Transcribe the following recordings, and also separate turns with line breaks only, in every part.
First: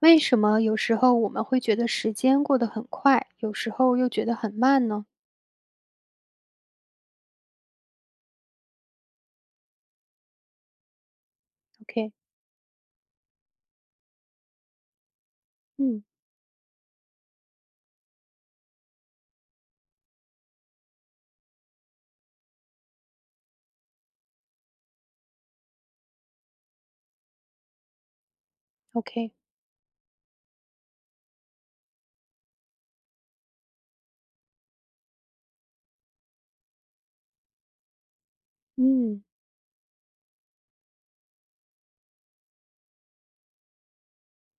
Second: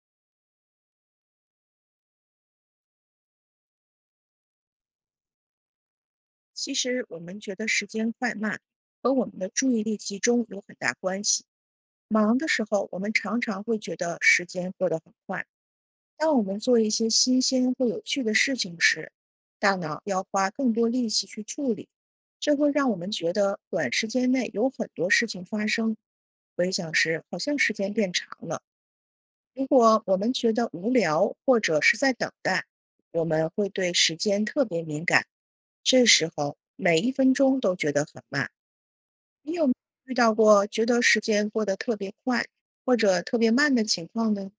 为什么有时候我们会觉得时间过得很快，有时候又觉得很慢呢
其实我们觉得时间快慢和我们的注意力集中有很大关系。
？OK。
忙的时候，我们常常会觉得时间过得很快。
嗯
当我们做一些新鲜或有趣的事情时，大脑要花更多力气去处理，这会让我们觉得短时间内有很多事情发生。回想时，好像时间变长了。
，OK。
如果我们觉得无聊或者是在等待，我们会对时间特别敏感，这时候每一分钟都觉得很慢。
嗯。
你有没有遇到过觉得时间过得特别快或者特别慢的情况呢？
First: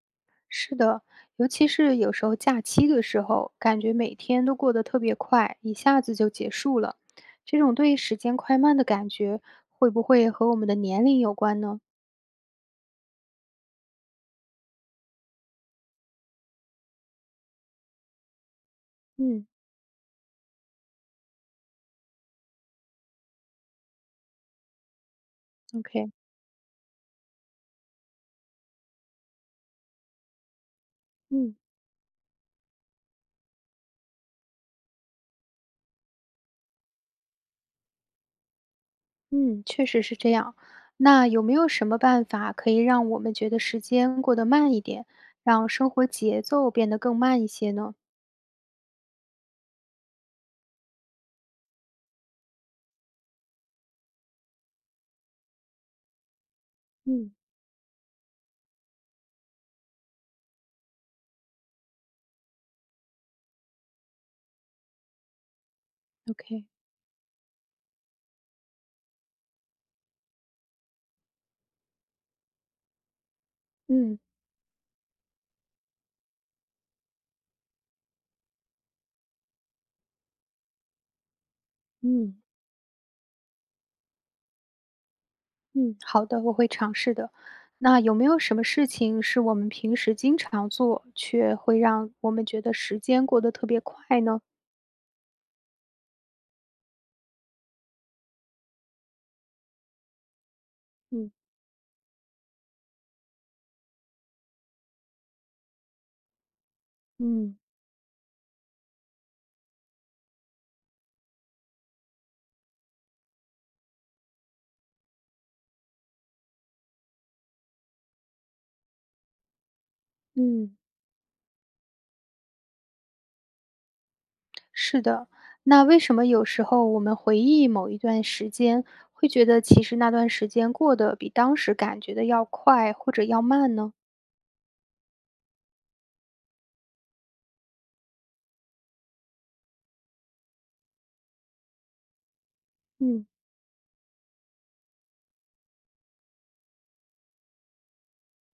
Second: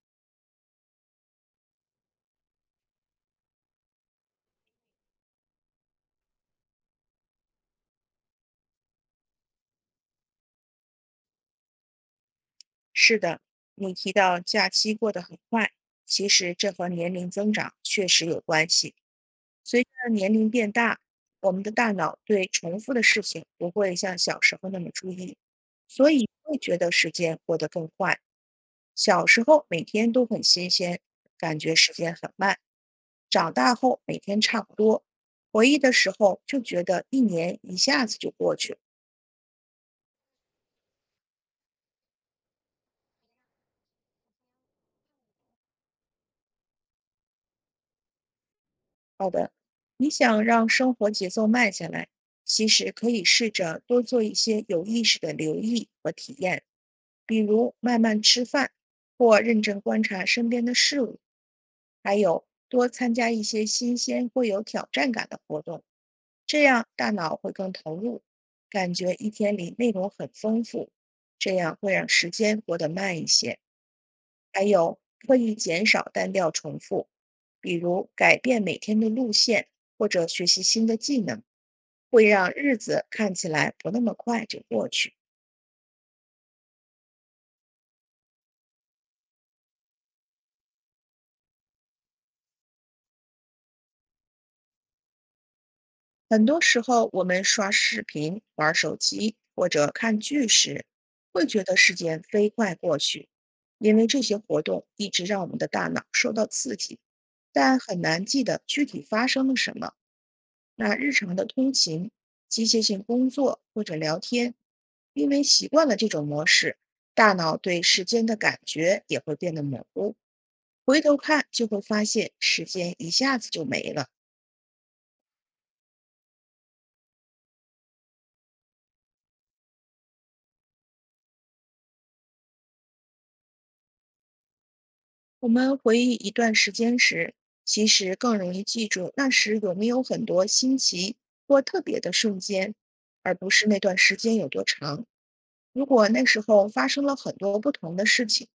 是的，尤其是有时候假期的时候，感觉每天都过得特别快，一下子就结束了。这种对时间快慢的感觉，会不会和我们的年龄有关呢？
是的，你提到假期过得很快，其实这和年龄增长确实有关系。
嗯
随着年龄变大，我们的大脑对重复的事情不会像小时候那么注意，所
，OK。
以会觉得时间过得更快。小时候每天都很新鲜，
嗯
感觉时间很慢；长大后每天差不多，回忆的时候就觉得一年一下子就过去了。
嗯，确实是这样。那有没有什么办法可以让我们觉得时间过得慢一点，让生活节奏变得更慢一些呢？
好的，你想让生活节奏慢下来，其实可以试着多做一些有意识的留意和体验，
嗯
比如慢慢吃饭，或认真观察身边的事物，还有多参加一些新鲜或有挑战感的活动，这
，OK。
样大脑会更投入，感觉一天里内容很丰富，这样会让时间过得慢一些。
嗯
还有刻意减少单调重复，比如改变每天的路线或者学习新的技能，会
嗯
让日子看起来不那么快就过去。
嗯，好的，我会尝试的。那有没有什么事情是我们平时经常做，却会让我们觉得时间过得特别快呢？
很多时候，我们刷视频、玩手机或者看剧时，
嗯
会觉得时间飞快过去，因为这些活动一直让我们的大脑受到刺激，
嗯
但很难记得具体发生了什么。那日常的通勤、机械性工作或者聊天，因为习惯了这种模式，大脑对时间的感觉也会变得模糊。
嗯，
回头看就会发现时间一下子就没了。
是的。那为什么有时候我们回忆某一段时间，会觉得其实那段时间过得比当时感觉的要快或者要慢呢？
我们回忆一段时间时，其实更容易记住那时有没有很多新奇或特别的瞬间，
嗯
而不是那段时间有多长。如果那时候发生了很多不同的事情，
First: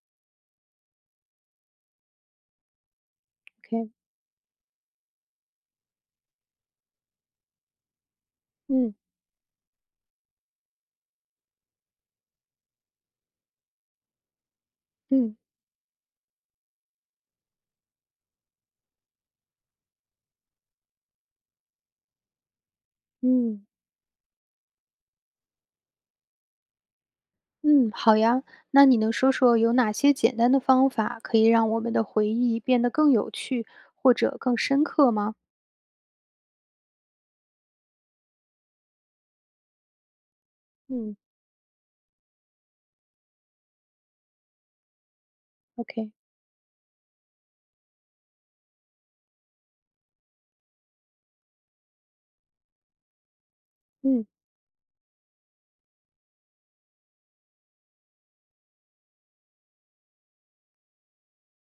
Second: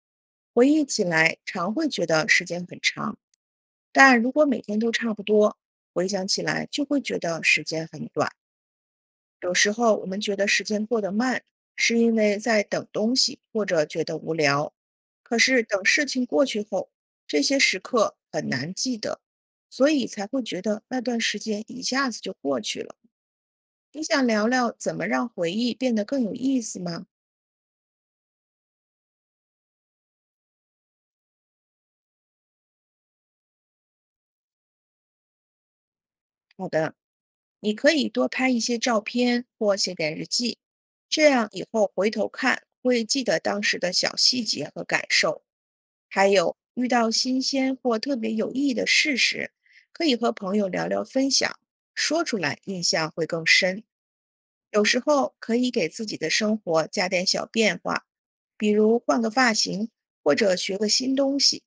回忆起来常会觉得时间很长。
，OK。
但如果每天都差不多，回想起来就会觉得时间很短。
嗯
有时候我们觉得时间过得慢，是因为在等东西或者觉得无聊。
嗯
可是等事情过去后，这些时刻很难记得，所以才会觉得那段时间一下子就过去了。
嗯。
你想聊聊怎么让回忆变得更有意思吗？
嗯，好呀。那你能说说有哪些简单的方法可以让我们的回忆变得更有趣或者更深刻吗？
好的。你可以多拍一些照片或写点日记，
嗯
这样以后回头看会记得当时的小细节和感受。
，OK。
还有遇到新鲜或特别有意义的事时，可以和朋友聊聊分享，说出来印象会更深。
嗯
有时候可以给自己的生活加点小变化，比如换个发型或者学个新东西，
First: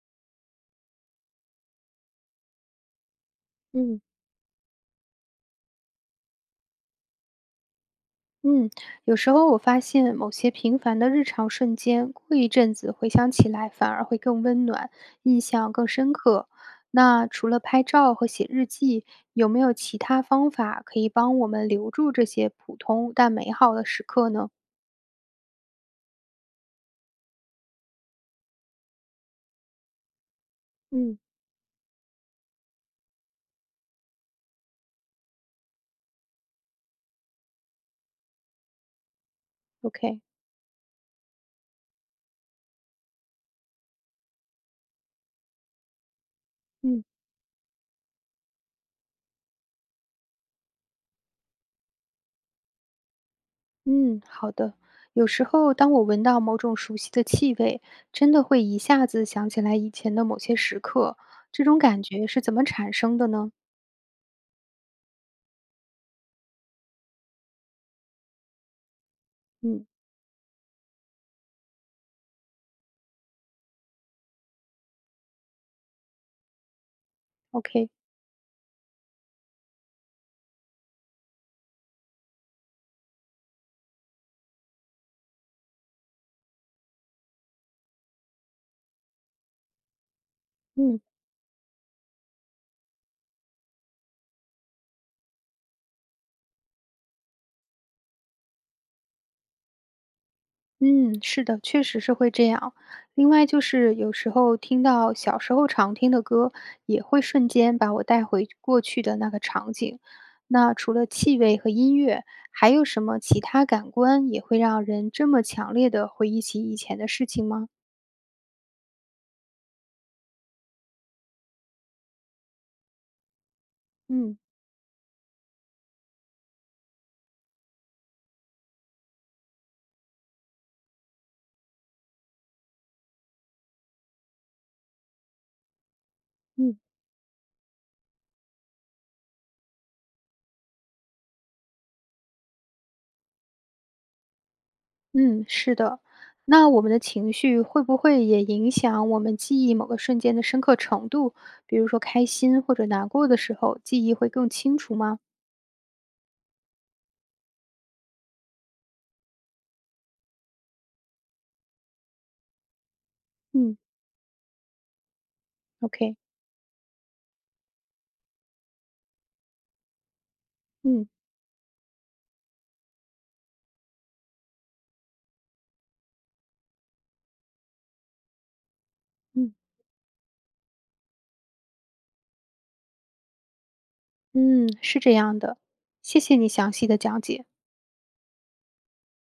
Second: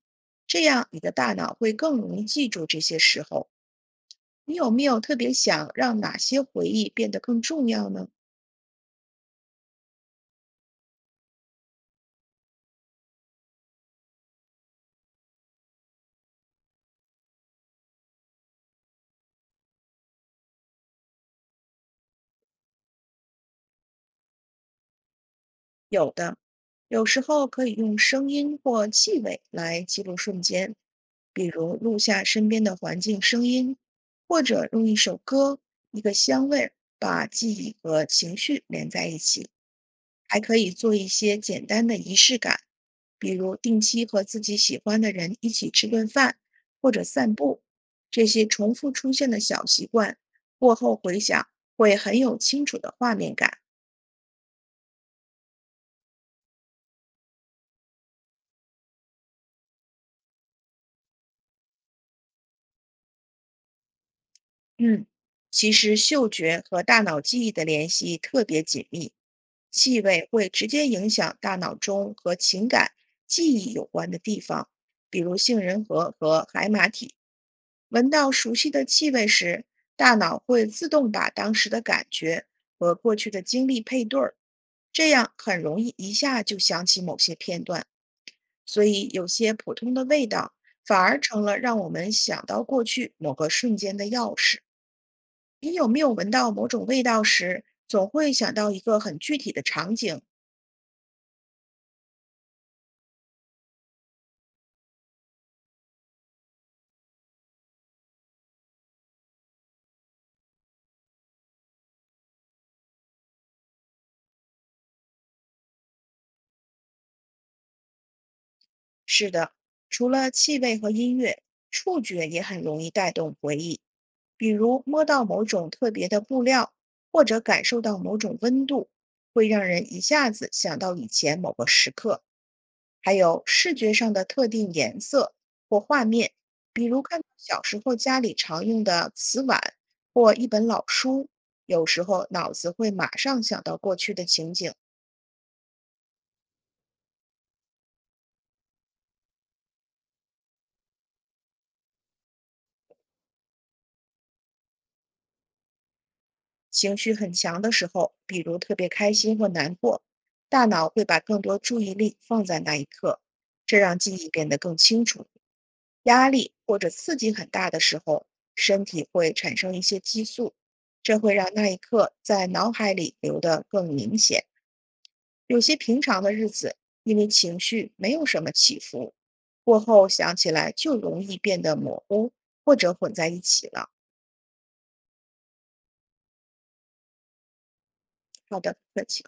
这样你的大脑会更容易记住这些时候。
嗯
你有没有特别想让哪些回忆变得更重要呢？
嗯，有时候我发现某些平凡的日常瞬间，过一阵子回想起来反而会更温暖，印象更深刻。那除了拍照和写日记，有没有其他方法可以帮我们留住这些普通但美好的时刻呢？
有的，有时候可以用声音或气味来记录瞬间，
嗯
比如录下身边的环境声音，或者用一首歌、一个香味儿把记忆和情绪连在一起。
？OK。
还可以做一些简单的仪式感，比如定期和自己喜欢的人一起吃顿饭或者
嗯。
散步。这些重复出现的小习惯，过后回想会很有清楚的画面感。
嗯，好的。有时候，当我闻到某种熟悉的气味，真的会一下子想起来以前的某些时刻。这种感觉是怎么产生的呢？
嗯，其实嗅觉和大脑记忆的联系特别紧密，
嗯
气味会直接影响大脑中和情感、记忆有关的地方，比如杏仁核和海马体。
，OK。
闻到熟悉的气味时，大脑会自动把当时的感觉和过去的经历配对儿，这样很容易一下就想起某些片段。所以，有些普通的味道反
嗯
而成了让我们想到过去某个瞬间的钥匙。你有没有闻到某种味道时，总会想到一个很具体的场景，
嗯，是的，确实是会这样。另外，就是有时候听到小时候常听的歌，也会瞬间把我带回过去的那个场景。那除了气味和音乐，还有什么其他感官也会让人这么强烈的回忆起以前的事情吗？
除了气味和音乐，触觉也很容易带动回忆，
嗯
比如摸到某种特别的布料，或者感受到某种温度，会让人一下子想到以前某个时刻。还有视觉上的特定颜色或画面，
嗯。
比如看到小时候家里常用的瓷碗或一本老书，有时候脑子会马上想到过去的情景。
嗯，是的。那我们的情绪会不会也影响我们记忆某个瞬间的深刻程度？比如说开心或者难过的时候，记忆会更清楚吗？
情绪很强的时候，比如特别开心或难过，大脑会把更多注意力放在那一刻，这
嗯
让记忆变得更清楚。
，OK。
压力或者刺激很大的时候，身体会产生一些激素，
嗯
这会让那一刻在脑海里留得更明显。有些平常的日子，因为情绪没有什么起伏，
嗯
过后想起来就容易变得模糊或者混在一起了。
嗯，是这样的。谢谢你详细的讲解。
好的，不客气。